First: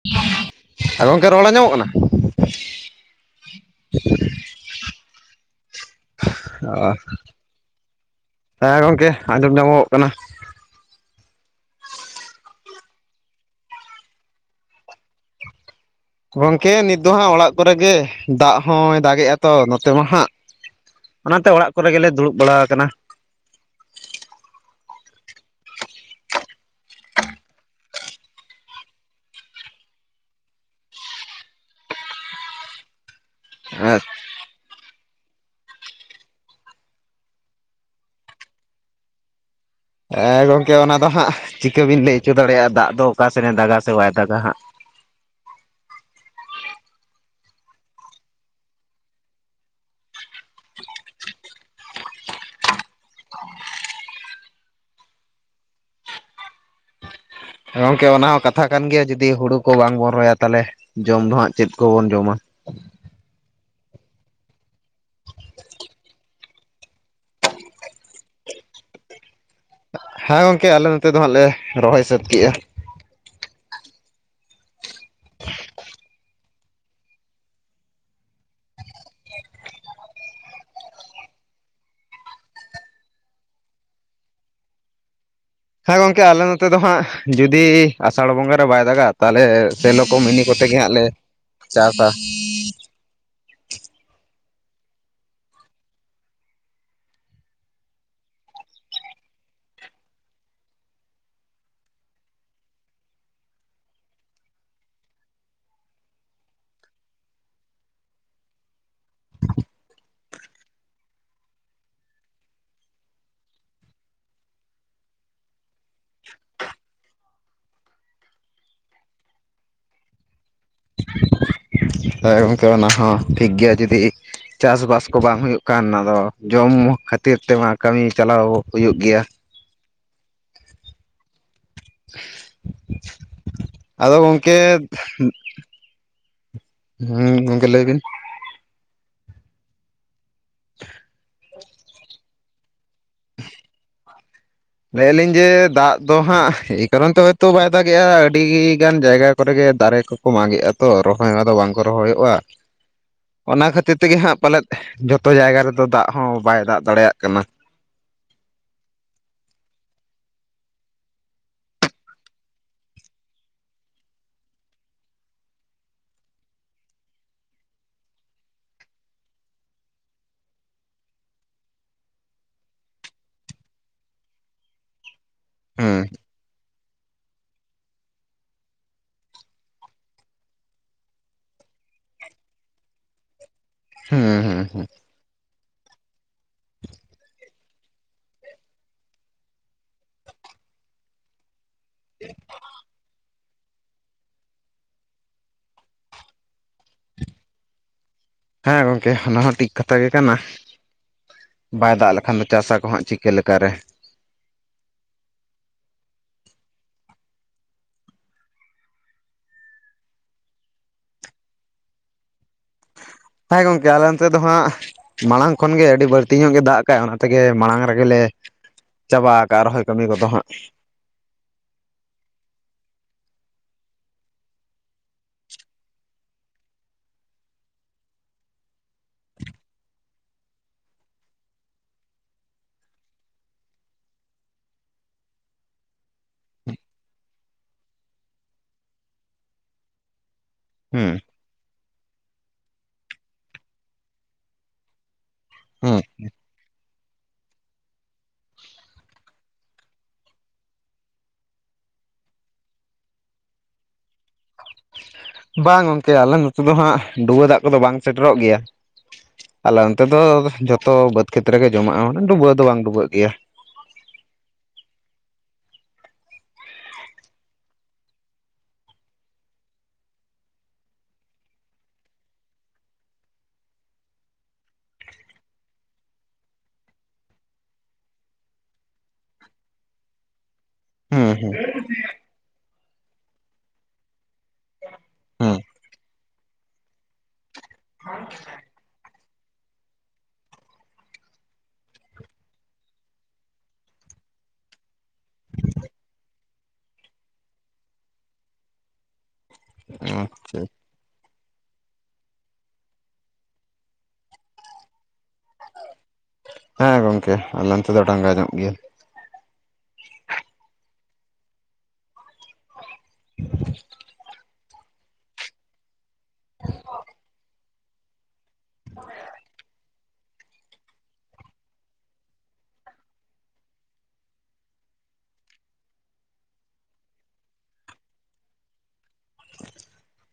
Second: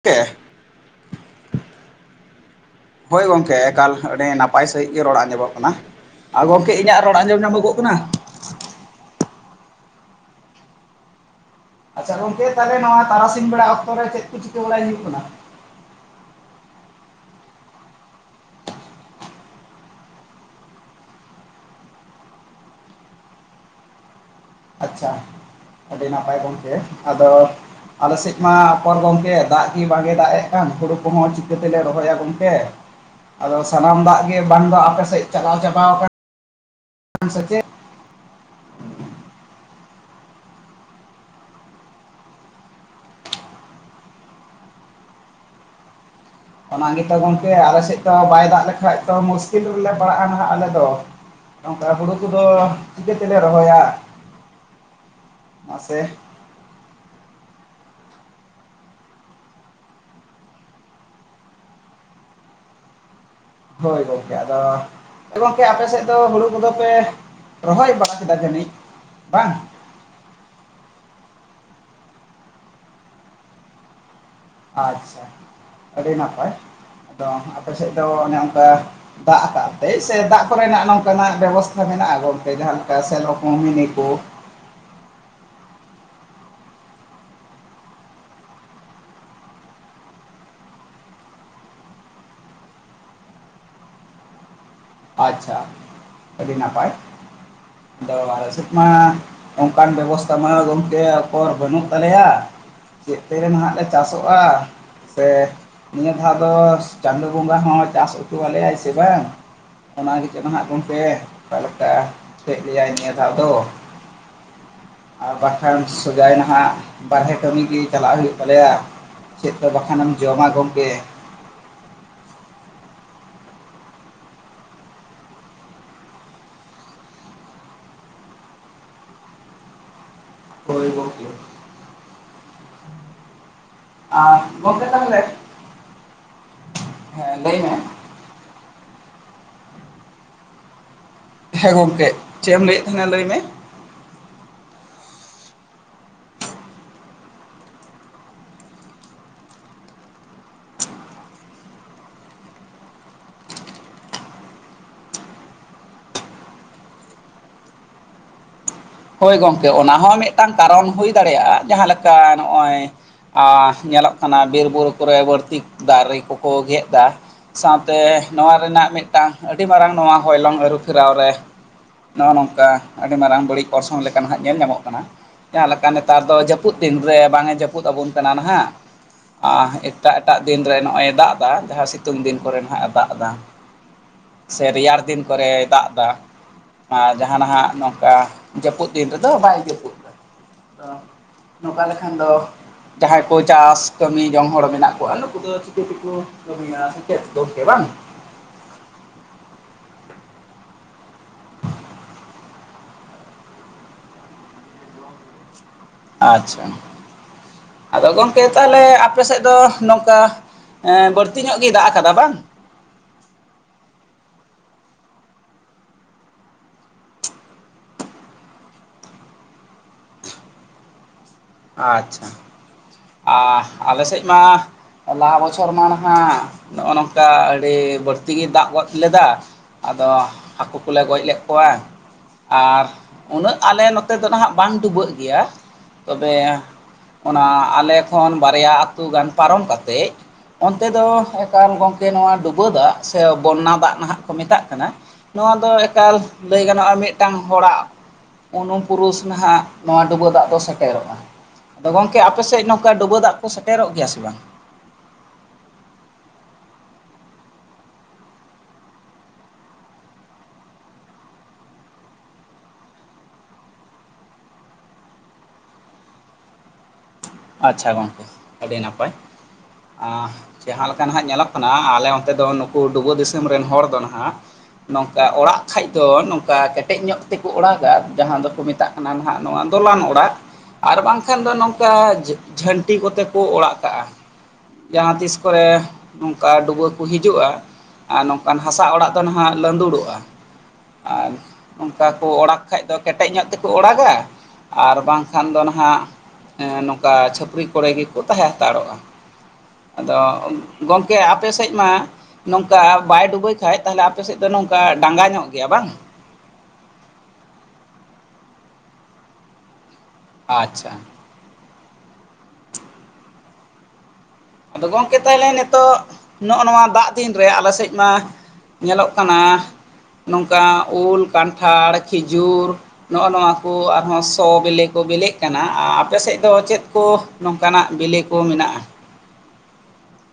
ᱜᱚᱝᱠᱮ ᱟ ᱜᱚᱢᱠᱮ ᱨᱚᱲ ᱟᱸᱢᱚᱢᱟᱜ ᱠᱟᱱᱟ? ᱦᱳᱭ ᱜᱚᱢᱠᱮ ᱮᱠᱟᱞ ᱟᱹᱰᱤ ᱱᱟᱯᱟᱭ ᱥᱟᱹᱦᱤᱡ ᱜᱮ ᱨᱚᱲ ᱟᱸᱡᱚᱢᱚᱜ ᱠᱟᱱᱟ᱾ ᱟᱨ ᱜᱚᱢᱠᱮ ᱤᱧᱟᱹᱜ ᱨᱚᱲ ᱟᱸᱡᱚᱢ ᱧᱟᱢᱚᱜᱚᱜ ᱠᱟᱱᱟ? ᱦᱮᱸ ᱜᱚᱢᱠᱮ ᱟᱸᱡᱚᱢ ᱧᱟᱢᱚᱜᱚᱜ ᱠᱟᱱᱟ᱾ ᱟᱪᱪᱷᱟ ᱜᱚᱝᱠᱮ ᱛᱟᱦᱚᱞᱮ ᱱᱚᱣᱟ ᱛᱟᱨᱟᱥᱤᱧ ᱵᱮᱲᱟ ᱚᱠᱛᱚᱨᱮ ᱪᱮᱫ ᱠᱚ ᱪᱤᱠᱟᱹ ᱵᱟᱲᱟᱭ ᱦᱩᱭᱩᱜ ᱠᱟᱱᱟ? ᱜᱚᱝᱠᱮ ᱱᱤᱛ ᱫᱚ ᱦᱟᱸᱜ ᱚᱲᱟᱜ ᱠᱚᱨᱮ ᱜᱮ ᱫᱟᱜ ᱦᱚᱸᱭ ᱫᱟᱜᱮᱜ-ᱟ ᱛᱚ ᱱᱚᱛᱮ ᱢᱟ ᱦᱟᱸᱜ᱾ ᱚᱱᱟᱛᱮ ᱚᱲᱟᱜ ᱠᱚᱨᱮ ᱜᱮᱞᱮ ᱫᱩᱲᱩᱵ ᱵᱟᱲᱟ ᱟᱠᱟᱱᱟ᱾ ᱟᱪᱪᱷᱟ, ᱟᱹᱰᱤ ᱱᱟᱯᱟᱭ ᱜᱚᱝᱠᱮ ᱟᱫᱚ ᱟᱞᱮᱥᱮᱫ ᱢᱟ ᱯᱚᱨ ᱜᱚᱢᱠᱮ ᱫᱟᱜ ᱜᱮ ᱵᱟᱝᱮ ᱫᱟᱜ ᱮᱫ ᱠᱟᱱ ᱦᱩᱲᱩ ᱠᱚᱦᱚᱸ ᱪᱤᱠᱟᱹᱛᱮᱞᱮ ᱨᱚᱦᱚᱭᱟ ᱜᱚᱝᱠᱮ? ᱟᱫᱚ ᱥᱟᱱᱟᱢ ᱫᱟᱜ ᱜᱮ ᱵᱟᱝ ᱫᱚ ᱟᱯᱮ ᱥᱮᱫ ᱪᱟᱵᱟᱣ ᱠᱟᱱ ᱥᱮ ᱪᱮᱫ, ᱦᱮᱸ ᱜᱚᱢᱠᱮ ᱚᱱᱟ ᱫᱚ ᱦᱟᱸᱜ ᱪᱤᱠᱟᱹ ᱵᱤᱱ ᱞᱟᱹᱭ ᱦᱚᱪᱚ ᱫᱟᱲᱮᱭᱟᱜ-ᱟ ᱫᱟᱜ ᱫᱚ ᱚᱠᱟ ᱥᱮᱱᱮ ᱫᱟᱜᱟ ᱥᱮ ᱵᱟᱭ ᱫᱟᱜᱟ ᱦᱟᱸᱜ᱾ ᱚᱱᱟ ᱜᱮᱛᱚ ᱜᱚᱢᱠᱮ ᱟᱞᱮ ᱥᱮᱫ ᱫᱚ ᱵᱟᱭ ᱫᱟᱜ ᱞᱮᱠᱷᱟᱡ ᱛᱚ ᱢᱩᱥᱠᱤᱞ ᱨᱮᱞᱮ ᱯᱟᱲᱟᱜ-ᱟ ᱱᱟᱜ ᱟᱞᱮ ᱫᱚ᱾ ᱱᱚᱝᱠᱟ ᱦᱩᱲᱩ ᱠᱚᱫᱚ ᱪᱤᱠᱟᱹ ᱛᱮᱞᱮ ᱨᱚᱦᱚᱭᱟ ᱢᱟᱥᱮ᱾ ᱦᱮ ᱜᱚᱝᱠᱮ ᱚᱱᱟ ᱦᱚᱸ ᱠᱟᱛᱷᱟ ᱠᱟᱱ ᱜᱮᱭᱟ ᱡᱩᱫᱤ ᱦᱩᱲᱩ ᱠᱚ ᱵᱟᱝ ᱵᱚᱱ ᱨᱚᱦᱭᱟ ᱛᱟᱦᱚᱞᱮ ᱡᱚᱢ ᱫᱚ ᱦᱟᱸᱜ ᱪᱮᱫ ᱠᱚᱵᱚᱱ ᱡᱚᱢᱟ᱾ ᱦᱳᱭ ᱜᱚᱢᱠᱮ ᱟᱫᱚ ᱜᱚᱝᱠᱮ ᱟᱯᱮᱥᱮᱫ ᱫᱚ ᱦᱩᱲᱩ ᱠᱚᱫᱚ ᱯᱮ ᱨᱚᱦᱚᱭ ᱵᱟᱲᱟ ᱠᱮᱫᱟ ᱡᱟᱹᱱᱤᱡ ᱵᱟᱝ? ᱦᱮᱸ ᱜᱚᱝᱠᱮ ᱟᱞᱮ ᱱᱚᱛᱮ ᱫᱚ ᱦᱟᱸᱜ ᱞᱮ ᱨᱚᱦᱚᱭ ᱥᱟᱹᱛ ᱠᱮᱜ-ᱟ᱾ ᱟᱪᱪᱷᱟ ᱟᱹᱰᱤ ᱱᱟᱯᱟᱭ ᱟᱫᱚ ᱟᱯᱮᱥᱮᱫ ᱫᱚ ᱚᱱᱮ ᱚᱱᱠᱟ ᱫᱟᱜ ᱟᱠᱟᱫ ᱛᱮᱭ ᱥᱮ ᱫᱟᱜ ᱠᱚᱨᱮᱱᱟᱜ ᱱᱚᱝᱠᱟᱱᱟᱜ ᱵᱮᱵᱚᱥᱛᱷᱟ ᱢᱮᱱᱟᱜ-ᱟ ᱜᱚᱝᱠᱮ ᱡᱟᱦᱟᱸ ᱞᱮᱠᱟ ᱥᱮᱞᱚ ᱠᱚ ᱢᱤᱱᱤ ᱠᱚ ᱦᱮᱸ ᱜᱚᱢᱠᱮ ᱟᱞᱮ ᱱᱚᱛᱮ ᱫᱚ ᱦᱟᱸᱜ ᱡᱩᱫᱤ ᱟᱥᱟᱲ ᱵᱚᱸᱜᱟ ᱨᱮ ᱵᱟᱭ ᱫᱟᱜᱟ ᱛᱟᱦᱚᱞᱮ ᱥᱮᱞᱚᱠᱚ ᱢᱤᱱᱤ ᱠᱚᱛᱮᱜ ᱜᱮ ᱦᱟᱸᱜ ᱞᱮ ᱪᱟᱥᱟ᱾ ᱟᱪᱪᱷᱟ ᱟᱹᱰᱤ ᱱᱟᱯᱟᱭ ᱟᱫᱚ ᱟᱞᱮ ᱥᱮᱫ ᱢᱟ ᱚᱱᱠᱟᱱ ᱵᱮᱵᱚᱥᱛᱷᱟ ᱢᱟ ᱜᱚᱝᱠᱮ ᱚᱠᱚᱨ ᱵᱟᱹᱱᱩᱜ ᱛᱟᱞᱮᱭᱟ ᱪᱮᱫ ᱛᱮ ᱱᱟᱦᱟᱜ ᱞᱮ ᱪᱟᱥᱚᱜᱼᱟ ᱥᱮ ᱱᱤᱭᱟᱹ ᱫᱷᱟᱣ ᱫᱚ ᱪᱟᱸᱫᱳ ᱵᱚᱸᱜᱟ ᱦᱚᱸ ᱪᱟᱥ ᱦᱩᱪᱟᱹᱣᱟᱞᱮᱭᱟᱭ ᱥᱮ ᱵᱟᱝ, ᱚᱱᱟ ᱜᱮ ᱪᱚ ᱦᱟᱜ ᱜᱚᱢᱠᱮ ᱚᱠᱟ ᱞᱮᱠᱟ ᱠᱮᱜ ᱞᱮᱭᱟᱭ ᱱᱤᱭᱟᱹ ᱫᱷᱟᱣ ᱫᱚ, ᱟᱨ ᱵᱟᱝᱠᱷᱟᱱ ᱥᱚᱡᱟᱭ ᱱᱟᱦᱟᱜ ᱵᱟᱦᱨᱮ ᱠᱟᱹᱢᱤ ᱦᱩᱭᱩᱜ ᱛᱟᱞᱮᱭᱟ᱾ ᱪᱮᱫ ᱫᱚ ᱵᱟᱠᱷᱟᱱᱮᱢ ᱡᱚᱢᱟ ᱜᱚᱢᱠᱮ, ᱦᱳᱭ ᱜᱚᱢᱠᱮ ᱚᱱᱟ ᱦᱚᱸ ᱴᱷᱤᱠ ᱜᱮᱭᱟ ᱡᱩᱫᱤ ᱪᱟᱥᱵᱟᱥ ᱠᱚ ᱵᱟᱝ ᱦᱩᱭᱩᱜ ᱠᱷᱟᱱ ᱟᱫᱚ ᱡᱚᱢ ᱠᱷᱟᱹᱛᱤᱨ ᱛᱮᱢᱟ ᱠᱟᱹᱢᱤ ᱪᱟᱞᱟᱣ ᱦᱩᱭᱩᱜ ᱜᱮᱭᱟ᱾ [inaudible] ᱦᱳᱭ ᱜᱚᱢᱠᱮ ᱟᱫᱚ ᱟᱨ ᱜᱚᱝᱠᱮ ᱜᱚᱢᱠᱮ ᱛᱟᱦᱚᱞᱮ ᱦᱮᱸ ᱜᱚᱝᱠᱮ ᱞᱟᱹᱭ ᱵᱤᱱ [inaudible] ᱦᱮᱸ ᱜᱚᱢᱠᱮ ᱪᱮᱫ ᱮᱢ ᱞᱟᱹᱭᱮᱫ ᱛᱟᱦᱮᱸᱱᱟ ᱞᱟᱹᱭ ᱢᱮ ᱞᱟᱹᱭ ᱞᱤᱧ ᱡᱮ ᱫᱟᱜ ᱫᱚ ᱦᱟᱸᱜ ᱮᱭ ᱠᱟᱨᱚᱱ ᱛᱮ ᱦᱳᱭᱛᱚ ᱵᱟᱭ ᱫᱟᱜᱮᱜᱼᱟ ᱟᱹᱰᱤ ᱜᱟᱱ ᱡᱟᱭᱜᱟ ᱠᱚᱨᱮᱜᱮ ᱫᱟᱨᱮ ᱠᱚ ᱠᱚ ᱢᱟᱜᱮᱜᱼᱟ ᱛᱚ ᱨᱚᱦᱚᱭᱫᱚ ᱵᱟᱝᱠᱚ ᱨᱚᱦᱚᱭᱚᱜᱼᱟ, [inaudible] ᱚᱱᱟ ᱠᱷᱟᱹᱛᱤᱨ ᱛᱮᱜᱮ ᱦᱟᱸᱜ ᱯᱟᱞᱮᱫ ᱡᱚᱛᱚ ᱡᱟᱭᱜᱟ ᱨᱮᱫᱚ ᱫᱟᱜ ᱦᱚᱸ ᱵᱟᱭ ᱫᱟᱜ ᱫᱟᱲᱮᱭᱟᱜ ᱠᱟᱱᱟ᱾ ᱦᱳᱭ ᱜᱚᱝᱠᱮ ᱚᱱᱟ ᱦᱚᱸ ᱢᱤᱫᱴᱟᱝ ᱠᱟᱨᱚᱱ ᱦᱩᱭ ᱫᱟᱲᱮᱭᱟᱜᱼᱟ ᱡᱟᱦᱟᱸᱞᱮᱠᱟ ᱱᱚᱜᱼᱚᱭ ᱟᱨ ᱧᱮᱞᱚᱜ ᱠᱟᱱᱟ ᱵᱤᱨ ᱵᱩᱨᱩ ᱠᱚᱨᱮ ᱵᱟᱹᱲᱛᱤ ᱫᱟᱨᱮ ᱠᱚᱠᱚ ᱜᱮᱫ ᱮᱫᱟ, ᱥᱟᱶᱛᱮ ᱱᱚᱣᱟ ᱨᱮᱱᱟᱜ ᱢᱤᱫᱴᱟᱝ ᱟᱹᱰᱤ ᱢᱟᱨᱟᱝ ᱱᱚᱣᱟ ᱦᱚᱭᱞᱚᱝ ᱟᱹᱨᱩᱯᱷᱮᱨᱟᱣ ᱨᱮ ᱱᱚᱜᱼᱚᱭ ᱱᱚᱝᱠᱟ ᱟᱹᱰᱤ ᱢᱟᱨᱟᱝ ᱵᱟᱹᱲᱤᱡ ᱚᱨᱥᱚᱝ ᱞᱮᱠᱟ ᱱᱟᱦᱟᱜ ᱧᱮᱞ ᱧᱟᱢᱚᱜ ᱠᱟᱱᱟ ᱡᱟᱦᱟᱸ ᱞᱮᱠᱟ ᱦᱩᱸ ᱱᱮᱛᱟᱨ ᱫᱚ ᱡᱟᱹᱯᱩᱫ ᱫᱤᱱ ᱨᱮ ᱵᱟᱝ ᱮ ᱡᱟᱹᱯᱩᱫ ᱟᱵᱚᱱ ᱠᱟᱱᱟ ᱱᱟᱦᱟᱜ, ᱟ ᱮᱴᱟᱜ ᱮᱴᱟᱜ ᱫᱤᱱᱨᱮ ᱱᱚᱜᱼᱚᱭ ᱫᱟᱜ ᱫᱟ ᱡᱟᱦᱟᱸ ᱥᱤᱛᱩᱝ ᱫᱤᱱ ᱠᱚᱨᱮ ᱱᱟᱦᱟᱜ ᱮ ᱫᱟᱜ ᱮᱫᱟ᱾ ᱦᱩᱸ ᱥᱮ ᱦᱩᱸ ᱦᱩᱸ ᱨᱮᱭᱟᱲ ᱫᱤᱱ ᱠᱚᱨᱮᱭ ᱫᱟᱜ ᱫᱟ ᱟᱨ ᱡᱟᱦᱟᱱᱟᱜ ᱱᱚᱝᱠᱟ ᱡᱟᱹᱯᱩᱫ ᱫᱤᱱ ᱨᱮᱫᱚ ᱵᱟᱭ [unintelligible] ᱱᱚᱝᱠᱟ ᱞᱮᱠᱷᱟᱱ ᱫᱚ ᱡᱟᱦᱟᱸᱭ ᱠᱚ ᱪᱟᱥ ᱠᱟᱹᱢᱤ ᱡᱚᱝ ᱦᱚᱲ ᱢᱮᱱᱟᱜ ᱠᱚᱣᱟ ᱱᱩᱠᱩ ᱫᱚ ᱪᱤᱠᱟᱹ ᱛᱮᱠᱚ ᱠᱟᱹᱢᱤᱭᱟ ᱥᱮ ᱪᱮᱫ ᱜᱚᱝᱠᱮ ᱵᱟᱝ? ᱦᱮᱸ ᱜᱚᱝᱠᱮ ᱚᱱᱟ ᱦᱚᱸ ᱴᱷᱤᱠ ᱠᱟᱛᱷᱟ ᱜᱮ ᱠᱟᱱᱟ᱾ ᱵᱟᱭ ᱫᱟᱜ ᱞᱮᱠᱷᱟᱱ ᱫᱚ ᱪᱟᱥᱟ ᱠᱚ ᱦᱟᱸᱜ ᱪᱤᱠᱟᱹ ᱞᱮᱠᱟᱨᱮ, ᱟᱪᱪᱷᱟ ᱟᱫᱚ ᱜᱚᱢᱠᱮ ᱛᱟᱷᱚᱞᱮ ᱟᱯᱮ ᱥᱮᱫ ᱫᱚ ᱱᱚᱝᱠᱟ ᱵᱟᱹᱲᱛᱤ ᱧᱚᱜ ᱜᱮᱭ ᱫᱟᱜ ᱟᱠᱟᱫᱟ ᱵᱟᱝ? ᱦᱚᱭ ᱜᱚᱢᱠᱮ ᱟᱞᱮ ᱚᱱᱛᱮ ᱫᱚ ᱦᱟᱸᱜ ᱢᱟᱲᱟᱝ ᱠᱷᱚᱱᱜᱮ ᱟᱹᱰᱤ ᱵᱟᱹᱲᱛᱤ ᱧᱚᱜ ᱜᱮ ᱫᱟᱜ ᱠᱟᱜ-ᱟ ᱚᱱᱟ ᱛᱮᱜᱮ ᱢᱟᱲᱟᱝ ᱨᱮᱜᱮᱞ ᱞᱮ ᱪᱟᱵᱟ ᱟᱠᱜᱼᱟ ᱨᱚᱷᱚᱭ ᱠᱟᱹᱢᱤ ᱠᱚᱫᱚ ᱦᱟᱸᱜ᱾ ᱟᱪᱪᱷᱟ ᱟ ᱟᱞᱮ ᱥᱮᱡ ᱢᱟ ᱞᱟᱦᱟ ᱵᱚᱪᱷᱚᱨ ᱢᱟ ᱱᱟᱦᱟᱜ ᱱᱚᱜᱼᱚ ᱱᱚᱝᱠᱟ ᱟᱹᱰᱤ ᱵᱟᱹᱲᱛᱤ ᱜᱮ ᱫᱟᱜ ᱜᱚᱫ ᱞᱮᱫᱟ᱾ ᱟᱫᱚ ᱦᱟᱹᱠᱩ ᱠᱚᱞᱮ ᱜᱚᱡ ᱞᱮᱫ ᱠᱚᱣᱟ, ᱟᱨ ᱩᱱᱟᱹᱜ ᱟᱞᱮ ᱱᱚᱛᱮ ᱫᱚ ᱱᱟᱦᱟᱜ ᱵᱟᱝ ᱰᱩᱵᱟᱹᱜ ᱜᱮᱭᱟ᱾ ᱛᱚᱵᱮ ᱚᱱᱟ ᱟᱞᱮ ᱠᱷᱚᱱ ᱵᱟᱨᱭᱟ ᱟᱹᱛᱩ ᱜᱟᱱ ᱯᱟᱨᱚᱢ ᱠᱟᱛᱮ ᱚᱱᱛᱮ ᱫᱚ ᱦᱩᱸ ᱮᱠᱟᱞ ᱜᱚᱢᱠᱮ ᱱᱚᱣᱟ ᱰᱩᱵᱟᱹ ᱫᱟᱜ ᱥᱮ ᱵᱚᱱᱟ ᱫᱟᱜ ᱱᱟᱜ ᱠᱚ ᱢᱮᱛᱟᱜ ᱠᱟᱱᱟ, ᱱᱚᱣᱟ ᱫᱚ ᱦᱩᱸ ᱮᱠᱟᱞ ᱞᱟᱹᱭ ᱜᱟᱱᱚᱜᱼᱟ ᱢᱤᱫᱴᱟᱝ ᱦᱚᱲᱟᱜ ᱩᱱᱩᱢᱯᱩᱨᱩᱥ ᱱᱟᱦᱟᱜ ᱱᱚᱣᱟ ᱰᱩᱵᱟᱹ ᱫᱟᱜ ᱫᱚ ᱥᱮ ᱴᱮᱨᱚᱜᱼᱟ ᱟᱫᱚ ᱜᱚᱝᱠᱮ ᱟᱯᱮᱥᱮᱫ ᱱᱚᱝᱠᱟ ᱰᱩᱵᱟᱹ ᱫᱟᱜ ᱠᱚ ᱥᱮᱴᱮᱨᱚᱜ ᱜᱮᱭᱟ ᱥᱮ ᱵᱟᱝ? ᱵᱟᱝ ᱜᱚᱝᱠᱮ ᱟᱞᱮ ᱱᱚᱛᱮ ᱫᱚ ᱦᱟᱸᱜ ᱰᱩᱣᱟᱹ ᱫᱟᱜ ᱠᱚᱫᱚ ᱵᱟᱝ ᱥᱮᱴᱮᱨᱚᱜ ᱜᱮᱭᱟ᱾ ᱟᱞᱮ ᱚᱱᱛᱮ ᱫᱚ ᱡᱷᱚᱛᱚ ᱵᱟᱹᱫᱽ ᱠᱷᱮᱛᱨᱮ ᱜᱮ ᱡᱚᱢᱟᱜᱼᱟ ᱰᱩᱵᱟᱹ ᱫᱚ ᱵᱟᱝ ᱰᱩᱵᱟᱹᱜ ᱜᱮᱭᱟ᱾ ᱟᱪᱪᱷᱟ ᱜᱚᱝᱠᱮ ᱟᱹᱰᱤ ᱱᱟᱯᱟᱭ ᱟᱸ ᱡᱟᱦᱟᱸ ᱞᱮᱠᱟ ᱱᱟᱜ ᱧᱮᱞᱚᱜ ᱠᱟᱱᱟ ᱟᱞᱮ ᱚᱱᱛᱮ ᱫᱚ ᱱᱩᱠᱩ ᱰᱩᱵᱟᱹ ᱫᱤᱥᱚᱢ ᱨᱮᱱ ᱦᱚᱲ ᱫᱚ ᱱᱟᱦᱟᱜ᱾ ᱱᱚᱝᱠᱟ ᱚᱲᱟᱜ ᱠᱷᱟᱡ ᱫᱚ ᱱᱚᱝᱠᱟ ᱠᱮᱴᱮᱡ ᱧᱚᱜ ᱛᱮᱠᱚ ᱚᱲᱟᱜᱟ ᱡᱟᱦᱟᱸ ᱫᱚᱠᱚ ᱢᱮᱛᱟᱜ ᱠᱟᱱᱟ ᱱᱟᱦᱟᱜ ᱱᱚᱣᱟ ᱫᱚᱞᱟᱱ ᱚᱲᱟᱜ ᱟᱨ ᱦᱩᱸ ᱵᱟᱝᱠᱷᱟᱱ ᱫᱚ ᱱᱚᱝᱠᱟ᱾ ᱡᱷᱟᱹᱱᱴᱤ ᱠᱚᱛᱮ ᱠᱚ ᱚᱲᱟᱜ ᱠᱟᱜᱼᱟ᱾ ᱡᱟᱦᱟᱸ ᱛᱤᱥ ᱦᱩᱸ ᱠᱚᱨᱮ ᱱᱚᱝᱠᱟ ᱰᱩᱵᱟᱹ ᱠᱚ ᱦᱤᱡᱩᱜᱼᱟ᱾ ᱟᱨ ᱱᱚᱝᱠᱟᱱ ᱦᱟᱥᱟ ᱚᱲᱟᱜ ᱫᱚ ᱱᱟᱦᱟᱜ ᱞᱟᱸᱫᱩᱲᱚᱜᱼᱟ᱾ ᱟᱨ ᱚᱱᱠᱟ ᱠᱚ ᱚᱲᱟᱜ ᱠᱷᱟᱡ ᱫᱚ ᱠᱮᱴᱮᱡ ᱧᱚᱜ ᱛᱮᱠᱚ ᱚᱲᱟᱜᱟ ᱟᱨ ᱵᱟᱝᱠᱷᱟᱱ ᱫᱚ ᱱᱟᱦᱜ ᱱᱚᱝᱠᱟ ᱪᱷᱟᱹᱯᱨᱤ ᱠᱚᱨᱮ ᱜᱮᱠᱚ ᱛᱟᱦᱮᱸ ᱦᱟᱛᱟᱲᱚᱜᱼᱟ᱾ ᱦᱩᱸ ᱟᱫᱚ ᱟᱪᱪᱷᱟ ᱜᱚᱢᱠᱮ ᱟᱯᱮ ᱥᱮᱫ ᱢᱟ, ᱱᱚᱝᱠᱟ ᱵᱟᱭ ᱰᱩᱵᱟᱹᱭ ᱠᱷᱟᱡ ᱛᱟᱦᱚᱞᱮ ᱟᱯᱮᱥᱮᱫ ᱫᱚ ᱱᱚᱝᱠᱟ ᱰᱟᱸᱜᱟ ᱧᱚᱜ ᱜᱮᱭᱟ ᱵᱟᱝ᱾ ᱦᱮᱸ ᱜᱚᱝᱠᱮ ᱟᱞᱮ ᱱᱚᱛᱮ ᱫᱚ ᱰᱟᱸᱜᱟ ᱧᱚᱜ ᱜᱮᱭᱟ᱾ ᱟᱪᱪᱷᱟ [unintelligible] ᱟᱫᱚ ᱜᱚᱝᱠᱮ ᱛᱟᱦᱚᱞᱮ ᱱᱤᱛᱚᱜ ᱱᱚᱜᱼᱚ ᱱᱚᱣᱟ ᱫᱟᱜ ᱫᱤᱱᱨᱮ ᱟᱞᱮ ᱥᱮᱫ ᱢᱟᱼᱼ ᱧᱮᱞᱚᱜ ᱠᱟᱱᱟ ᱱᱚᱝᱠᱟ ᱩᱞ ᱠᱟᱱᱴᱷᱟᱲ ᱠᱷᱤᱡᱩᱨᱼᱼ ᱱᱚᱜᱼᱚ ᱱᱚᱣᱟ ᱠᱚ ᱟᱨᱦᱚᱸ ᱥᱚ ᱵᱤᱞᱤ ᱠᱚ ᱵᱤᱞᱤᱜ ᱠᱟᱱᱟ ᱟᱯᱮ ᱥᱮᱫ ᱫᱚ ᱪᱮᱫ ᱠᱚ? ᱱᱚᱝᱠᱟᱱᱟᱜ ᱵᱤᱞᱤ ᱠᱚ ᱢᱮᱱᱟᱜᱼᱟ᱾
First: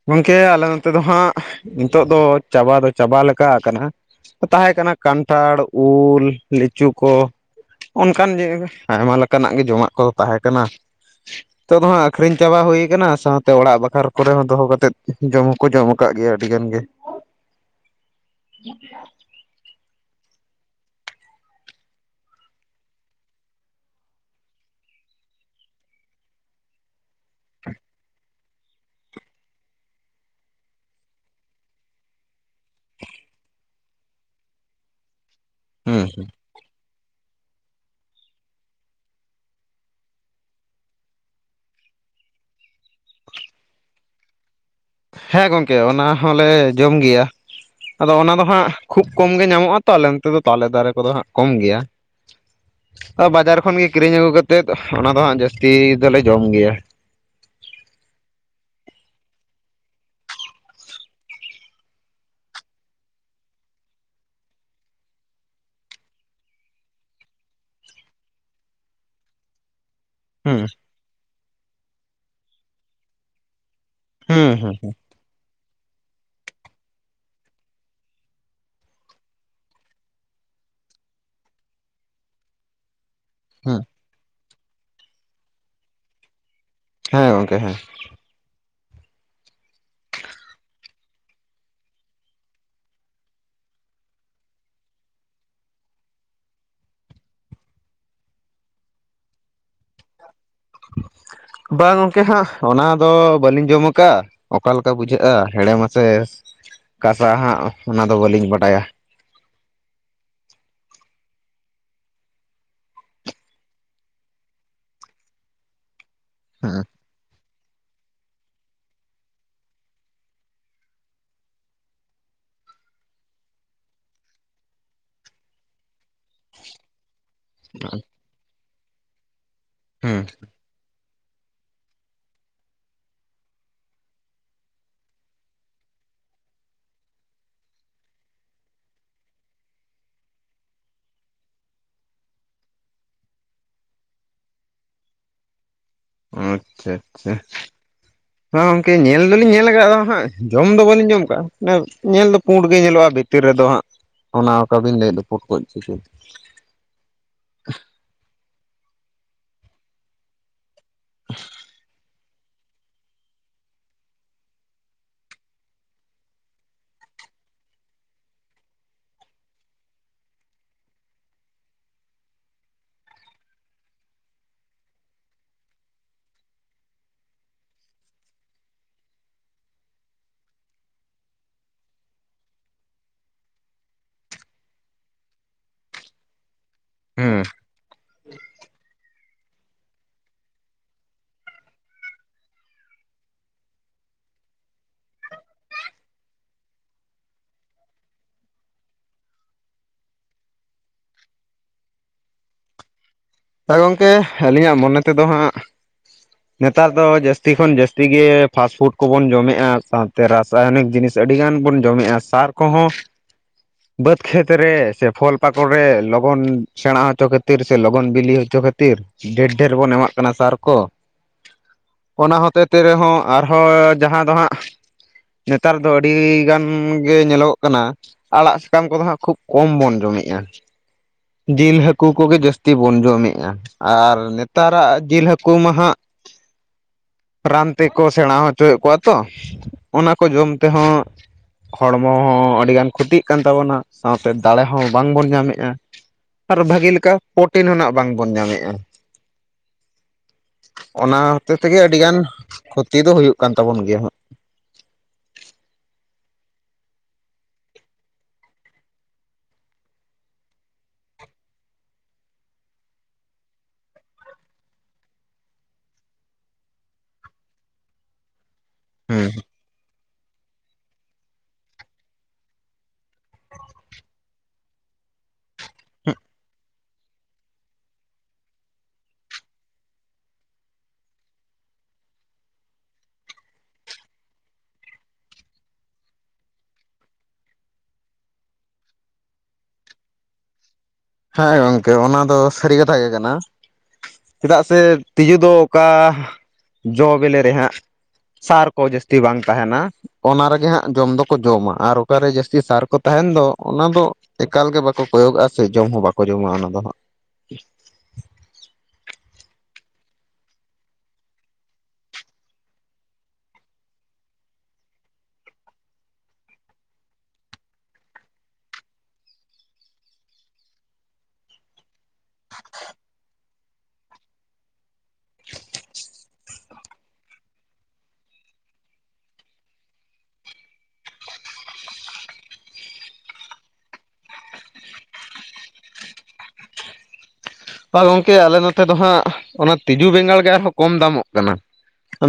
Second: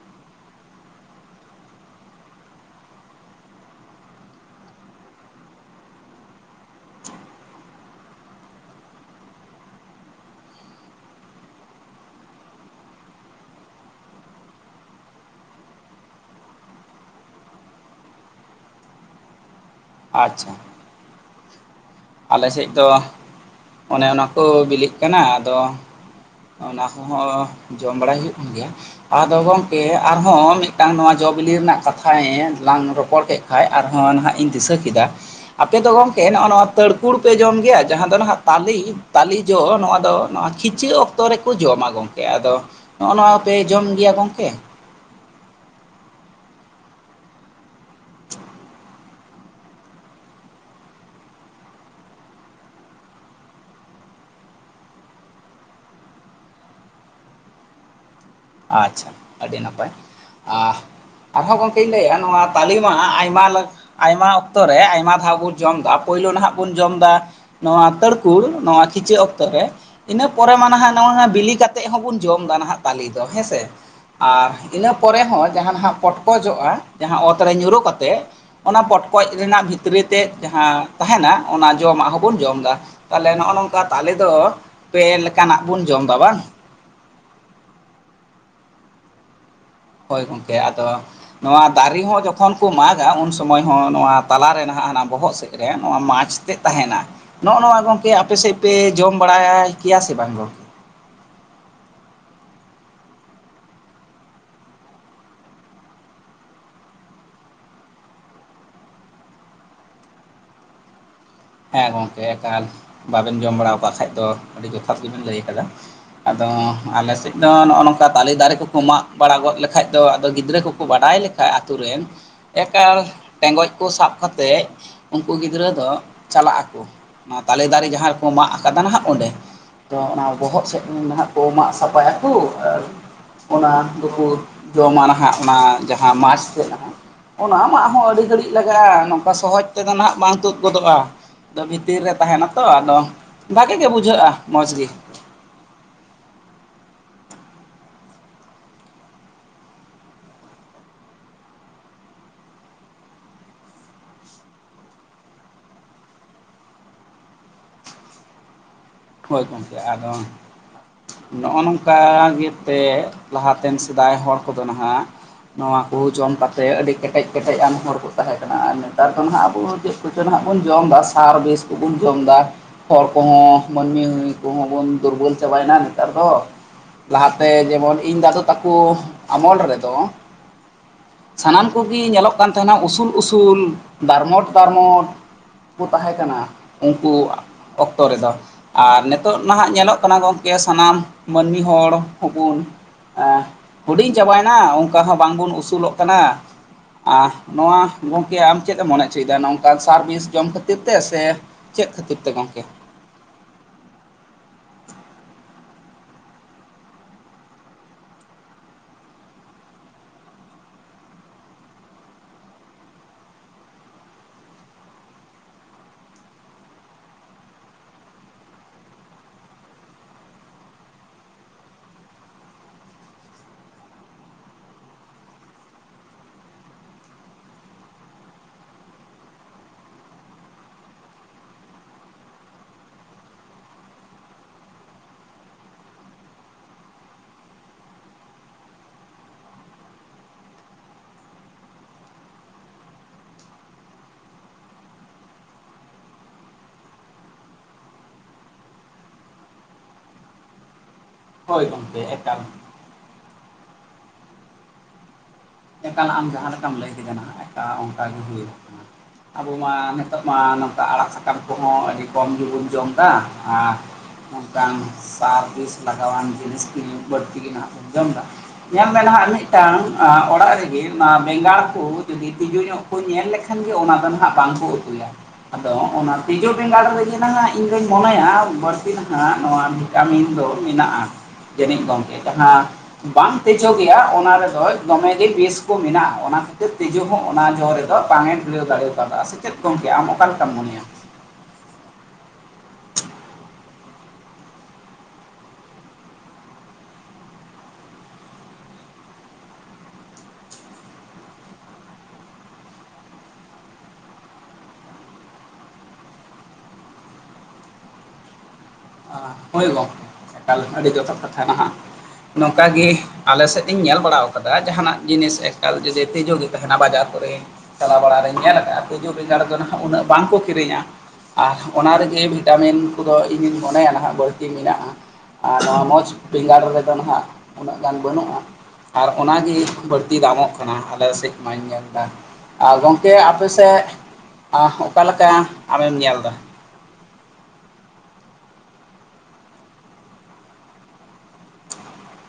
ᱜᱚᱝᱠᱮ ᱟᱞᱮ ᱱᱚᱛᱮ ᱫᱚ ᱦᱟᱸᱜ ᱱᱤᱛᱚᱜ ᱫᱚ ᱪᱟᱵᱟ ᱫᱚ ᱪᱟᱵᱟ ᱞᱮᱠᱟ ᱠᱟᱱᱟ ᱛᱟᱦᱮᱸ ᱠᱟᱱᱟ ᱠᱟᱱᱴᱷᱟᱲ ᱩᱞ ᱞᱤᱪᱩ ᱠᱚᱼᱼ ᱚᱱᱠᱟᱱ ᱡᱤᱥ ᱟᱭᱢᱟ ᱞᱮᱠᱟᱱᱟᱜ ᱜᱮ ᱡᱚᱢᱟᱜ ᱠᱚᱫᱚ ᱛᱟᱦᱮᱸ ᱠᱟᱱᱟ ᱱᱤᱛᱚᱜ ᱦᱟᱸᱜ ᱟᱠᱷᱨᱤᱧ ᱪᱟᱵᱟ ᱦᱩᱭᱩᱠᱟᱱᱟ ᱥᱟᱶᱛᱮ ᱚᱲᱟᱜ ᱵᱟᱠᱷᱨᱟ ᱠᱚᱨᱮ ᱦᱚᱸᱼᱼ ᱫᱚᱦᱚ ᱠᱟᱛᱮ ᱡᱚᱢ ᱦᱚᱸᱠᱚ ᱡᱚᱢ ᱠᱟᱜ ᱜᱮᱭᱟ ᱟᱹᱰᱤ ᱜᱟᱱ ᱜᱮ ᱾ ᱟᱪᱪᱷᱟ ᱟᱞᱮᱥᱮᱫ ᱫᱚ ᱚᱱᱮ ᱚᱱᱟᱠᱚ ᱵᱤᱞᱤᱜ ᱠᱟᱱᱟ ᱟᱫᱚ ᱾ ᱚᱱᱟ ᱠᱚᱦᱚᱸ ᱡᱚᱢ ᱵᱟᱲᱟᱭ ᱦᱩᱭᱩᱜ ᱠᱟᱱ ᱜᱮᱭᱟ ᱾ ᱟᱫᱚ ᱜᱚᱝᱠᱮ ᱟᱨᱦᱚᱸ ᱢᱤᱫᱴᱟᱝ ᱡᱚ ᱵᱤᱞᱤ ᱨᱮᱱᱟᱜ ᱠᱟᱛᱷᱟᱭᱮᱱ ᱾ ᱞᱟᱝ ᱨᱚᱯᱚᱲ ᱠᱮᱫ ᱠᱷᱟᱱ ᱟᱨᱦᱚᱸ ᱱᱟᱦᱟᱜ ᱫᱤᱥᱟᱹ ᱠᱮᱫᱟ ᱟᱯᱮᱫᱚ ᱦᱩᱸ ᱱᱚᱜᱼᱚ ᱱᱚᱣᱟ ᱾ ᱛᱟᱹᱲᱠᱩᱲ ᱯᱮ ᱡᱚᱢ ᱜᱮᱭᱟ ᱡᱟᱦᱟᱸ ᱫᱚ ᱱᱟᱦᱟᱜ ᱛᱟᱞᱤ ᱛᱟᱞᱤ ᱡᱚ ᱱᱚᱣᱟ ᱫᱚ ᱱᱚᱣᱟ ᱠᱷᱤᱪᱟᱹ ᱚᱠᱛᱚ ᱨᱮᱠᱚ ᱡᱚᱢᱟ ᱜᱚᱝᱠᱮ ᱾ ᱟᱫᱚ ᱱᱚᱜᱼᱚ ᱱᱚᱣᱟ ᱯᱮ ᱡᱚᱢ ᱜᱮᱭᱟ ᱜᱚᱝᱠᱮ? ᱦᱮᱸ ᱜᱚᱝᱠᱮ ᱚᱱᱟ ᱦᱚᱞᱮ ᱡᱚᱢ ᱜᱮᱭᱟ᱾ ᱟᱫᱚ ᱚᱱᱟ ᱫᱚ ᱦᱟᱸᱜ ᱠᱷᱩᱵ ᱠᱚᱢ ᱧᱟᱢᱚᱜᱼᱟ ᱛᱚ ᱟᱞᱮ ᱚᱱᱛᱮ ᱫᱚ ᱛᱟᱞᱮ ᱫᱟᱨᱮ ᱠᱚᱫᱚ ᱦᱟᱸᱜ ᱠᱚᱢ ᱜᱮᱭᱟ ᱾ ᱵᱟᱡᱟᱨ ᱠᱷᱚᱱ ᱜᱮ ᱠᱤᱨᱤᱧ ᱟᱹᱜᱩ ᱠᱟᱛᱮᱫ ᱚᱱᱟ ᱫᱚ ᱦᱟᱸᱜ ᱡᱟᱹᱥᱛᱤ ᱫᱚᱞᱮ ᱡᱚᱢ ᱜᱮᱭᱟ ᱾ ᱟᱪᱪᱷᱟ ᱟᱹᱰᱤ ᱱᱟᱯᱟᱭ ᱟᱷ ᱟᱨᱦᱚᱸ ᱜᱚᱝᱠᱮᱧ ᱞᱟᱹᱭᱟ ᱱᱚᱣᱟ ᱛᱟᱹᱞᱤ ᱢᱟ ᱟᱭᱢᱟ᱾ ᱟᱭᱢᱟ ᱚᱠᱛᱚ ᱨᱮ ᱟᱭᱢᱟ ᱫᱷᱟᱣ ᱵᱚᱱ ᱡᱚᱢ ᱮᱫᱟ ᱯᱳᱭᱞᱳ ᱱᱟᱦᱟᱜ ᱵᱚᱱ ᱡᱚᱢ ᱮᱫᱟ ᱱᱚᱣᱟ ᱛᱟᱹᱲᱠᱩᱲ ᱱᱚᱣᱟ ᱠᱷᱤᱪᱟᱹᱜ ᱚᱠᱛᱚ ᱨᱮ ᱤᱱᱟᱹ ᱯᱚᱨᱮ ᱦᱩᱸ ᱢᱟ ᱱᱟᱦᱟᱜ ᱱᱚᱜᱼᱚᱭ ᱵᱤᱞᱤ ᱠᱟᱛᱮᱜ ᱦᱚᱸᱵᱚᱱ ᱡᱚᱢ ᱮᱫᱟ ᱱᱟᱦᱟᱜ ᱛᱟᱞᱮ ᱫᱚ ᱦᱮᱸᱥᱮ ᱾ ᱟᱨ ᱦᱩᱸ ᱦᱩᱸ ᱤᱱᱟᱹ ᱯᱚᱨᱮ ᱦᱚᱸ ᱡᱟᱦᱟᱸ ᱱᱟᱦᱟᱜ ᱯᱚᱴᱠᱚᱡᱚᱜᱼᱟ ᱡᱟᱦᱟᱸ ᱚᱛ ᱨᱮ ᱧᱩᱨᱩ ᱠᱟᱛᱮᱫ ᱾ ᱚᱱᱟ ᱯᱚᱴᱠᱚᱡ ᱨᱮᱱᱟᱜ ᱵᱷᱤᱛᱨᱤ ᱛᱮ ᱡᱟᱦᱟᱸ ᱛᱟᱦᱮᱱᱟ ᱚᱱᱟ ᱡᱚᱢᱟᱜ ᱦᱚᱸᱵᱚᱱ ᱡᱚᱢ ᱮᱫᱟ᱾ ᱛᱟᱦᱚᱞᱮ ᱱᱚᱜᱼᱚ ᱦᱩᱸ ᱱᱚᱝᱠᱟ ᱛᱟᱞᱮ ᱫᱚ ᱯᱮ ᱞᱮᱠᱟᱱᱟᱜ ᱵᱚᱱ ᱡᱚᱢ ᱮᱫᱟ ᱵᱟᱝ? ᱦᱮᱸ ᱜᱚᱝᱠᱮ ᱦᱮᱸ ᱦᱳᱭ ᱜᱚᱝᱠᱮ ᱟᱫᱚ ᱱᱚᱣᱟ ᱫᱟᱨᱤ ᱦᱚᱸ ᱡᱚᱠᱷᱚᱱ ᱠᱚ ᱢᱟᱜᱟ ᱩᱱ ᱥᱩᱚᱢᱚᱭ ᱦᱚᱸ ᱱᱚᱣᱟ ᱛᱟᱞᱟᱨᱮ ᱱᱟᱦᱟᱜ ᱦᱟᱱᱟ ᱵᱚᱦᱚᱜ ᱥᱮ ᱨᱮ ᱱᱚᱣᱟ ᱢᱟᱪᱽ ᱛᱮᱫ ᱛᱟᱦᱮᱱᱟ᱾ ᱱᱚᱜ ᱱᱚᱣᱟ ᱜᱚᱝᱠᱮ ᱟᱯᱮ ᱥᱮᱜ‌ ᱯᱮ ᱡᱚᱢ ᱵᱟᱲᱟ-ᱟᱭ ᱠᱮᱭᱟ ᱥᱮ ᱵᱟᱝ ᱜᱚᱝᱠᱮ? ᱵᱟᱝ ᱜᱚᱝᱠᱮ ᱦᱟᱸᱜ ᱚᱱᱟ ᱫᱚ ᱵᱟᱹᱞᱤᱧ ᱡᱚᱢ ᱟᱠᱟᱜᱼᱟ? ᱚᱠᱟ ᱞᱮᱠᱟ ᱵᱩᱡᱷᱟᱹᱜᱼᱟ ᱦᱮᱲᱮᱢᱟ ᱥᱮ ᱠᱟᱥᱟ ᱦᱟᱸᱜ ᱚᱱᱟᱫᱚ ᱵᱟᱹᱞᱤᱧ ᱵᱟᱰᱟᱭᱟ ᱾ ᱦᱮᱸ ᱜᱚᱝᱠᱮ ᱮᱠᱟᱞ ᱵᱟᱵᱮᱱ ᱡᱚᱢ ᱵᱟᱲᱟ ᱠᱟᱣ ᱠᱷᱟᱡ ᱫᱚ ᱟᱹᱰᱤ ᱡᱚᱛᱷᱟᱛ ᱜᱮᱵᱮᱱ ᱞᱟᱹᱭ ᱟᱠᱟᱫᱟ᱾ ᱟᱫᱚ ᱦᱩᱸ ᱟᱞᱮ ᱥᱮᱫ ᱱᱚ ᱱᱚᱜᱼᱚ ᱱᱚᱝᱠᱟ ᱛᱟᱞᱮ ᱫᱟᱨᱮ ᱠᱚᱠᱚ ᱢᱟᱜ ᱵᱟᱲᱟ ᱜᱚᱫ ᱞᱮᱠᱷᱟᱡ ᱫᱚ ᱟᱫᱚ ᱜᱤᱫᱽᱨᱟᱹ ᱠᱚᱠᱚ‌ ᱵᱟᱰᱟᱭ ᱞᱮᱠᱷᱟᱡ ᱟᱛᱩ ᱨᱮᱱ, ᱮᱠᱟᱞ ᱴᱮᱸᱜᱚᱡ ᱠᱚ ᱥᱟᱵ ᱠᱟᱛᱮᱜ ᱩᱱᱠᱩ ᱜᱤᱫᱽᱨᱟᱹ ᱫᱚ ᱪᱟᱞᱟᱜ ᱟᱠᱩ ᱚᱱᱟ ᱛᱟᱞᱮ ᱫᱟᱨᱮ ᱡᱟᱦᱟᱸ ᱨᱮᱠᱚ ᱢᱟᱜ ᱠᱟᱫᱟ ᱱᱟᱦᱟᱸᱜ ᱚᱸᱰᱮ ᱾ ᱛᱚ ᱦᱩᱸ ᱚᱱᱟ ᱵᱚᱦᱚᱜ ᱥᱮᱫ ᱩ ᱢᱟᱢᱟᱜ ᱠᱩ ᱢᱟᱜ ᱥᱟᱯᱷᱟᱭᱟ ᱠᱩ ᱟᱨ, ᱚᱱᱟ ᱫᱩᱠᱩ ᱡᱚᱢᱟ ᱱᱟᱦᱟᱜ ᱚᱱᱟ ᱡᱟᱦᱟᱸ ᱢᱟᱪᱽ ᱛᱮᱫ ᱱᱟᱦᱟᱜ᱾ ᱚᱱᱟ ᱢᱟᱜ ᱦᱚᱸ ᱟᱹᱰᱤ ᱜᱷᱟᱹᱲᱤᱡ ᱞᱟᱜᱟᱜᱼᱟ ᱱᱚᱝᱠᱟ ᱥᱚᱦᱚᱡᱽ ᱛᱮᱫᱚ ᱱᱟᱦᱟᱸᱜ ᱵᱟᱝ ᱛᱩᱫ ᱜᱚᱫᱚᱜᱼᱟ ᱾ ᱚᱫ ᱵᱷᱤᱛᱤᱨ ᱨᱮ ᱛᱟᱦᱮᱱᱟ ᱛᱚ ᱟᱫᱚ ᱵᱷᱟᱜᱮ ᱜᱮ ᱵᱩᱡᱷᱟᱹᱜᱼᱟ ᱢᱚᱸᱡᱽ ᱜᱤ᱾ ᱚ ᱟᱪᱪᱷᱟ ᱟᱪᱪᱷᱟ᱾ ᱦᱚ ᱜᱚᱝᱠᱮ ᱧᱮᱞ ᱫᱚᱞᱤᱧ ᱧᱮᱞ [unintelligible] ᱦᱟᱸᱜ ᱡᱚᱢ ᱫᱚ ᱵᱟᱹᱞᱤᱧ ᱡᱚᱢ ᱠᱟᱜᱼᱟ ᱧᱮᱞ ᱫᱚ ᱯᱩᱸᱰ ᱜᱮ ᱧᱮᱞᱚᱜᱼᱟ ᱵᱷᱤᱛᱤᱨ ᱨᱮᱫᱚ ᱦᱟᱸᱜ ᱚᱱᱟ ᱚᱠᱟᱵᱤᱱ ᱞᱟᱹᱭᱮᱫ ᱫᱚ ᱯᱩᱰ ᱠᱚᱜ [unintelligible] ᱦᱳᱭ ᱜᱚᱝᱠᱮ ᱟᱫᱚ ᱱᱚᱜᱼᱚ ᱱᱚᱝᱠᱟ ᱜᱮᱛᱮ ᱞᱟᱦᱟᱛᱮᱱ ᱥᱮᱫᱟᱭ ᱦᱚᱲ ᱠᱚᱫᱚ ᱱᱟᱦᱟᱸᱜ ᱾ ᱱᱚᱣᱟ ᱠᱩ ᱡᱚᱢ ᱠᱟᱛᱮᱜ ᱟᱹᱰᱤ ᱠᱮᱴᱮᱡ ᱠᱮᱴᱮᱡ ᱟᱱ ᱦᱚᱲ ᱠᱚ ᱛᱟᱦᱮᱸ ᱠᱟᱱᱟ ᱟᱨ ᱱᱮᱛᱟᱨ ᱫᱚ ᱱᱟᱦᱟᱸᱜ ᱟᱵᱩ [unintelligible] ᱱᱟᱦᱟᱜ ᱵᱚᱱ ᱡᱚᱢ ᱮᱫᱟ ᱥᱟᱨ ᱵᱮᱥ ᱠᱚᱵᱚᱱ ᱡᱚᱢ ᱮᱫᱟ ᱦᱚᱲ ᱠᱚᱦᱚᱸ, ᱢᱟᱹᱱᱢᱤ ᱠᱩᱦᱚᱸ ᱵᱚᱱ ᱫᱩᱨᱵᱚᱞ ᱪᱟᱵᱟᱭᱮᱱᱟ ᱱᱮᱛᱟᱨ ᱫᱚ᱾ ᱞᱟᱦᱟᱛᱮ ᱡᱮᱢᱚᱱ ᱤᱧ ᱫᱟᱫᱳ ᱛᱟᱠᱩ ᱟᱢᱚᱞ ᱨᱮᱫᱚ, ᱥᱟᱱᱟᱢ ᱠᱚᱜᱤ ᱧᱮᱞᱚᱜ ᱠᱟᱱ ᱛᱟᱦᱮᱱᱟ ᱩᱥᱩᱞ ᱩᱥᱩᱞ ᱫᱟᱨᱢᱚᱴ ᱫᱟᱨᱢᱚᱴ, ᱠᱩ ᱛᱟᱦᱮᱸ ᱠᱟᱱᱟ ᱩᱱᱠᱩ ᱦᱮᱸ ᱚᱠᱛᱚ ᱨᱮᱫᱚ ᱾ ᱟᱨ ᱱᱮᱛᱚᱜ ᱱᱟᱦᱟᱸᱜ ᱧᱮᱞᱚᱜ ᱠᱟᱱᱟ ᱜᱚᱝᱠᱮ ᱥᱟᱱᱟᱢ ᱢᱟᱹᱱᱢᱤ ᱦᱚᱲ ᱦᱚᱯᱩᱱ, ᱟᱸᱦ ᱦᱩᱰᱤᱧ ᱪᱟᱵᱟᱭᱮᱱᱟ ᱚᱱᱠᱟ ᱦᱚᱸ ᱵᱟᱝᱵᱚᱱ ᱩᱥᱩᱞᱚᱜ ᱠᱟᱱᱟ, ᱟᱸᱦ ᱱᱚᱣᱟ ᱜᱚᱝᱠᱮ ᱟᱢ ᱪᱮᱫ ᱮᱢ ᱢᱚᱱᱮ ᱦᱚᱪᱚᱭᱮᱫᱟ ᱱᱚᱝᱠᱟᱱ ᱥᱟᱨᱵᱷᱤᱥ ᱡᱚᱢ ᱠᱷᱟᱹᱛᱤᱨ ᱛᱮ ᱥᱮ? ᱪᱮᱫ ᱠᱷᱟᱹᱛᱤᱨ ᱛᱮ ᱜᱚᱝᱠᱮ? ᱛᱟᱭ ᱜᱚᱝᱠᱮ ᱟᱹᱞᱤᱧᱟᱜ ᱢᱚᱱᱮ ᱛᱮᱫᱚ ᱦᱟᱸᱜ, [unintelligible] ᱱᱮᱛᱟᱨ ᱫᱚ ᱡᱟᱹᱥᱛᱤ ᱠᱷᱚᱱ ᱡᱟᱹᱥᱛᱤ ᱜᱮ ᱯᱷᱟᱥᱯᱷᱩᱰ ᱠᱚᱵᱚᱱ ᱡᱚᱢᱮᱜ-ᱟ ᱥᱟᱶᱛᱮ ᱨᱟᱥᱟᱭᱚᱱᱤᱠ ᱡᱤᱱᱤᱥ, ᱟᱹᱰᱤ ᱜᱟᱱ ᱵᱚᱱ ᱡᱚᱢᱮᱜᱼᱟ ᱥᱟᱨ ᱠᱚᱦᱚᱸ, [inaudible] ᱵᱟᱹᱫᱽ ᱠᱷᱮᱛ ᱨᱮ ᱥᱮ ᱯᱷᱚᱞ ᱯᱟᱠᱚᱲ ᱨᱮ ᱞᱚᱜᱚᱱ ᱥᱮᱬᱟ ᱦᱚᱪᱚ ᱠᱷᱟᱹᱛᱤᱨ ᱥᱮ ᱞᱚᱜᱚᱱ, ᱵᱤᱞᱤ ᱦᱚᱪᱚ ᱠᱷᱟᱹᱛᱤᱨ ᱰᱷᱮᱨ ᱰᱷᱮᱨ ᱵᱚᱱ ᱮᱢᱟᱜ ᱠᱟᱱᱟ ᱥᱟᱨ ᱠᱚ᱾ ᱚᱱᱟ ᱦᱚᱛᱮ ᱛᱮ ᱨᱮᱦᱚᱸ ᱟᱨᱦᱚᱸ ᱡᱟᱦᱟᱸ ᱫᱚ ᱦᱟᱸᱜ, ᱱᱮᱛᱟᱨ ᱫᱚ ᱟᱹᱰᱤ ᱜᱟᱱ ᱜᱮ ᱧᱮᱞᱚᱜᱚᱜ ᱠᱟᱱᱟ, ᱟᱲᱟᱜ ᱥᱟᱠᱟᱢ ᱠᱚᱫᱚ ᱦᱟᱸᱜ ᱠᱷᱩᱵ ᱠᱚᱢ ᱵᱚᱱ ᱡᱚᱢᱮᱜᱼᱟ ᱡᱤᱞ ᱦᱟᱹᱠᱩ ᱠᱚᱜᱮ ᱡᱟᱹᱥᱛᱤ ᱵᱚᱱ ᱡᱚᱢᱮᱜ-ᱟ ᱟᱨ ᱱᱮᱛᱟᱨᱟᱜ ᱡᱤᱞ ᱦᱟᱹᱠᱩ ᱢᱟ ᱦᱟᱜ, ᱨᱟᱱ ᱛᱮᱠᱚ ᱥᱮᱬᱟ ᱦᱚᱪᱚᱭᱮᱜ ᱠᱚᱣᱟ ᱛᱚ ᱚᱱᱟ ᱠᱚ ᱡᱚᱢ ᱛᱮᱦᱚᱸ, ᱦᱚᱲᱢᱚ ᱦᱚᱸ ᱟᱹᱰᱤᱜᱟᱱ ᱠᱷᱚᱛᱤᱜ ᱠᱟᱱ ᱛᱟᱵᱚᱱᱟ ᱥᱟᱶᱛᱮ ᱫᱟᱲᱮ ᱦᱚᱸ ᱵᱟᱝᱵᱚᱱ ᱧᱟᱢᱮᱜᱼᱟ᱾ ᱟᱨᱚ ᱵᱷᱟᱹᱜᱮᱞᱮᱠᱟ ᱯᱚᱴ ᱴᱤᱱ ᱦᱚᱸ ᱱᱟᱜ ᱵᱟᱝ ᱵᱚᱱ ᱧᱟᱢᱮᱫᱼᱟ, ᱚᱱᱟ ᱦᱚᱛᱮ ᱦᱳᱭ ᱛᱮᱜᱮ ᱟᱹᱰᱤ ᱜᱚᱢᱠᱮ ᱜᱟᱱ ᱮᱠᱟᱞ ᱠᱷᱚᱛᱤ ᱫᱚ ᱦᱩᱭᱩᱜ ᱠᱟᱱ ᱛᱟᱵᱚᱱ ᱜᱮᱭᱟ ᱾ ᱮᱠᱟᱞ ᱟᱢ ᱡᱟᱦᱟᱸ ᱞᱮᱠᱟᱢ ᱞᱟᱹᱭ ᱠᱮᱫᱟ ᱱᱟᱜ ᱮᱠᱟᱞ ᱚᱱᱠᱟᱟᱜ ᱜᱮ ᱦᱩᱭᱚᱜ ᱠᱟᱱᱟ᱾ ᱟᱵᱚ ᱢᱟ ᱱᱤᱛᱚᱜ ᱢᱟ ᱱᱚᱝᱠᱟ ᱟᱲᱟᱜ ᱥᱟᱠᱟᱢ ᱠᱚᱦᱚᱸ ᱟᱹᱰᱤ ᱠᱚᱢ ᱜᱮᱵᱚᱱ ᱡᱚᱢᱫᱟ ᱚᱝᱠᱟᱱ ᱥᱟᱨ ᱵᱤᱥ ᱞᱟᱜᱟᱣᱟᱱ ᱡᱤᱱᱤᱥ ᱠᱚ ᱵᱟᱹᱲᱛᱤ ᱜᱮ ᱱᱟᱜ ᱵᱚᱱ ᱡᱚᱢ ᱫᱟ᱾ ᱧᱮᱞ ᱢᱮ ᱱᱟᱜ ᱦᱩᱸ ᱢᱤᱫᱴᱟᱝ ᱚᱲᱟᱜ ᱨᱮᱜᱮ ᱚᱱᱟ ᱵᱮᱸᱜᱟᱲ ᱠᱚ ᱡᱩᱫᱤ ᱛᱸᱤᱡᱩ ᱧᱚᱜ ᱠᱚ ᱧᱮᱞ ᱞᱮᱠᱷᱟᱱ ᱜᱮ ᱚᱱᱟ ᱫᱚ ᱱᱟᱦᱟᱸᱜ ᱵᱟᱝᱠᱚ ᱩᱛᱩᱭᱟ ᱟᱫᱚ ᱚᱱᱟ ᱛᱤᱡᱩ ᱵᱮᱸᱜᱟᱲ ᱨᱮᱜᱮ ᱱᱟᱦᱟᱸᱜ ᱤᱧ ᱫᱩᱧ ᱢᱚᱱᱮᱭᱟ ᱵᱟᱹᱲᱛᱤ ᱱᱟᱦᱟᱸᱜ ᱱᱚᱣᱟ ᱵᱷᱤᱴᱟᱢᱤᱱ ᱫᱚ ᱢᱮᱱᱟᱜᱼᱟ᱾ ᱡᱟᱹᱱᱤᱡ ᱜᱚᱢᱠᱮ ᱡᱟᱦᱟᱸ ᱵᱟᱝ ᱛᱮᱡᱚᱜ ᱜᱮᱭᱟ ᱚᱱᱟ ᱨᱮᱫᱚ ᱫᱚᱢᱮ ᱟᱹᱰᱤ ᱵᱮᱥ ᱠᱚ ᱢᱮᱱᱟᱜᱼᱟ ᱚᱱᱟ ᱠᱷᱟᱹᱛᱤᱨ ᱛᱤᱡᱩ ᱦᱚᱸ ᱚᱱᱟ ᱡᱚ ᱨᱮᱫᱚ ᱵᱟᱝ ᱮ ᱴᱩᱞᱟᱹᱣ ᱫᱟᱲᱮ ᱟᱠᱟᱫᱟ ᱥᱮ ᱪᱮᱫ ᱜᱚᱝᱠᱮ ᱟᱢ ᱚᱠᱟ ᱞᱮᱠᱟᱢ ᱢᱚᱱᱮᱭᱟ? ᱦᱮᱸ ᱜᱚᱝᱠᱮ ᱚᱱᱟ ᱫᱚ ᱥᱟᱹᱨᱤ ᱠᱟᱛᱷᱟ ᱜᱮ ᱠᱟᱱᱟ ᱾ ᱪᱮᱫᱟᱜ ᱥᱮ ᱛᱤᱡᱩ ᱫᱚ ᱚᱠᱟ ᱡᱚ ᱵᱮᱞᱮ ᱨᱮᱦᱟᱸᱜ ᱥᱟᱨ ᱠᱚ ᱡᱟᱹᱥᱛᱤ ᱵᱟᱝ ᱛᱟᱦᱮᱱᱟ ᱚᱱᱟ ᱨᱮᱜᱮ ᱦᱟᱸᱜ ᱡᱚᱢ ᱫᱚᱠᱚ ᱡᱚᱢᱟ ᱟᱨ ᱚᱠᱟᱨᱮ ᱡᱟᱹᱥᱛᱤ ᱥᱟᱨ ᱠᱚ ᱛᱟᱦᱮᱱ ᱫᱚ ᱚᱱᱟ ᱫᱚ ᱮᱠᱟᱞᱜᱮ ᱵᱟᱠᱚ ᱠᱚᱭᱚᱜ ᱟᱜᱟ ᱥᱮ ᱡᱚᱢ ᱦᱚᱸ ᱵᱟᱠᱚ ᱡᱚᱢᱟ ᱚᱱᱟ ᱫᱚ ᱦᱟᱸᱜ᱾ ᱦᱳᱭ ᱜᱚᱝᱠᱮ ᱮᱠᱟᱞ ᱟᱹᱰᱤ ᱡᱚᱛᱚ ᱠᱟᱛᱷᱟ ᱱᱟᱦᱟᱸᱜ ᱱᱚᱝᱠᱟ ᱜᱮ ᱟᱞᱮ ᱥᱮᱫ ᱤᱧ ᱧᱮᱞ ᱵᱟᱲᱟ ᱟᱠᱟᱫᱟ ᱡᱟᱦᱟᱱᱟᱜ ᱡᱤᱱᱤᱥ ᱮᱠᱟᱞ ᱡᱫᱤ ᱛᱤᱡᱩ ᱜᱮ ᱛᱟᱦᱮᱱᱟ ᱵᱟᱡᱟᱨ ᱠᱚᱨᱮ ᱪᱟᱞᱟᱣ ᱵᱟᱲᱟᱨᱤᱧ ᱧᱮᱞ ᱟᱠᱟᱫᱼᱟ ᱛᱤᱡᱩ ᱵᱮᱸᱟᱲᱫᱚ ᱱᱟᱦᱟᱸᱜ ᱩᱱᱟᱹᱜ ᱵᱟᱝᱠᱚ ᱠᱤᱨᱤᱧᱟ᱾ ᱟᱨ ᱚᱱᱟ ᱨᱮᱜᱮ ᱵᱷᱤᱴᱟᱢᱤᱱ ᱠᱚᱫᱚ ᱤᱧᱤᱧ ᱢᱚᱱᱮᱭᱟ ᱱᱟᱦᱟᱸᱜ ᱵᱟᱹᱲᱛᱤ ᱢᱮᱱᱟᱜᱼᱟ᱾ ᱟᱨ ᱱᱚᱣᱟ ᱢᱚᱡᱽ ᱵᱮᱸᱜᱟᱲ ᱨᱮᱫᱚ ᱱᱟᱦᱟᱸᱜ ᱩᱱᱟᱹᱜ ᱜᱟᱱ ᱵᱟᱹᱱᱩᱜᱼᱟ᱾ ᱟᱨ ᱚᱱᱟᱜᱮ ᱵᱟᱹᱲᱛᱤ ᱫᱟᱢᱚᱜ ᱠᱟᱱᱟ ᱟᱞᱮ ᱥᱮᱫ ᱢᱟᱧ ᱧᱮᱞ ᱮᱫᱟ ᱾ ᱟᱨ ᱜᱚᱝᱠᱮ ᱟᱯᱮ ᱥᱮᱫ ᱚᱠᱟ ᱞᱮᱠᱟ ᱟᱢᱮᱢ ᱧᱮᱞ ᱮᱫᱟ? ᱟᱨ ᱜᱚᱝᱠᱮ ᱟᱞᱮ ᱱᱚᱛᱮ ᱫᱚ ᱦᱟᱸᱜ ᱚᱱᱟ ᱛᱤᱡᱩ ᱵᱮᱸᱜᱟᱲ ᱜᱮ ᱟᱨᱦᱚᱸ ᱠᱚᱢ ᱫᱟᱢᱚᱜ ᱠᱟᱱᱟ ᱾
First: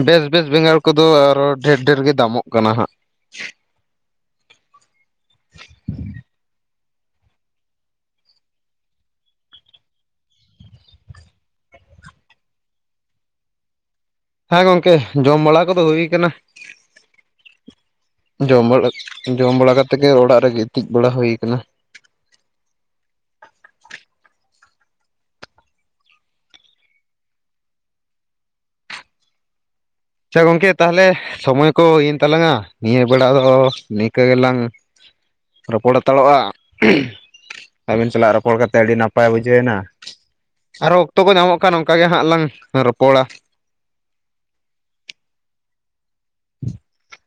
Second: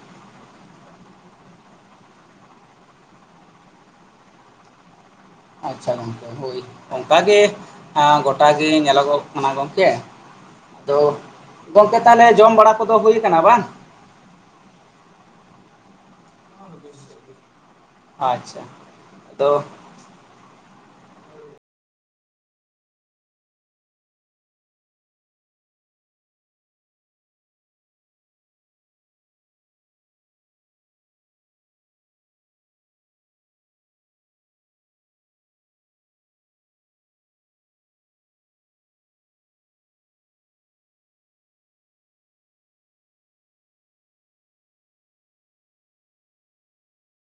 ᱵᱮᱥ ᱵᱮᱥ ᱵᱮᱸᱜᱟᱲ ᱠᱚᱫᱚ ᱟᱨᱚ ᱰᱷᱮᱨ ᱰᱷᱮᱨ ᱜᱮ ᱫᱟᱢᱚᱜ ᱠᱟᱱᱟ ᱦᱟᱸᱜ ᱾ ᱟᱪᱪᱷᱟ ᱜᱚᱝᱠᱮ ᱦᱳᱭ ᱚᱱᱠᱟᱜᱮ ᱜᱚᱴᱟᱮ ᱧᱮᱞᱚᱜᱚᱜ ᱠᱟᱱᱟ ᱜᱚᱝᱠᱮ᱾ ᱟᱫᱚ ᱜᱚᱝᱠᱮ ᱛᱟᱦᱚᱞᱮ ᱡᱚᱢ ᱵᱟᱲᱟ ᱠᱚᱫᱚ ᱦᱩᱭᱟ ᱟᱠᱟᱱᱟ ᱵᱟᱝ? ᱦᱮᱸ ᱜᱚᱝᱠᱮ ᱡᱚᱢ ᱵᱟᱲᱟ ᱠᱚᱫᱚ ᱦᱩᱭ ᱠᱟᱱᱟ᱾ ᱟᱪᱪᱷᱟ ᱡᱚᱢ ᱵᱟᱲᱟ ᱡᱚᱢ ᱟᱫᱚ ᱵᱟᱲᱟ ᱠᱟᱛᱮ ᱜᱮ ᱚᱲᱟᱜ ᱨᱮᱜᱮ ᱜᱤᱛᱤᱡ ᱵᱟᱲᱟ ᱦᱩᱭᱩ ᱟᱠᱟᱱᱟ᱾ ᱟᱪᱪᱷᱟ ᱜᱚᱝᱠᱮ ᱛᱟᱦᱚᱞᱮ ᱥᱚᱢᱚᱭ ᱠᱚ ᱮᱱ ᱛᱟᱞᱟᱝᱟ ᱱᱤᱭᱟᱹ ᱵᱮᱲᱟ ᱫᱚ ᱱᱤᱝᱠᱟᱹ ᱜᱮᱞᱟᱝ ᱨᱚᱯᱚᱲ ᱦᱟᱛᱟᱲᱚᱼᱟ᱾ ᱟᱹᱵᱤᱱ ᱥᱟᱞᱟᱜ ᱨᱚᱯᱚᱲ ᱠᱟᱛᱮᱫ ᱟᱹᱰᱤ ᱱᱟᱯᱟᱭ ᱵᱩᱡᱷᱟᱹᱣ ᱮᱱᱟ ᱾ ᱟᱨᱦᱚ ᱚᱠᱛᱚ ᱠᱚ ᱧᱟᱢᱚᱜ ᱠᱷᱟᱱ ᱚᱱᱠᱟ ᱜᱮ ᱦᱟᱸᱜ ᱞᱟᱝ ᱨᱚᱯᱚᱲᱟ᱾ [unintelligible]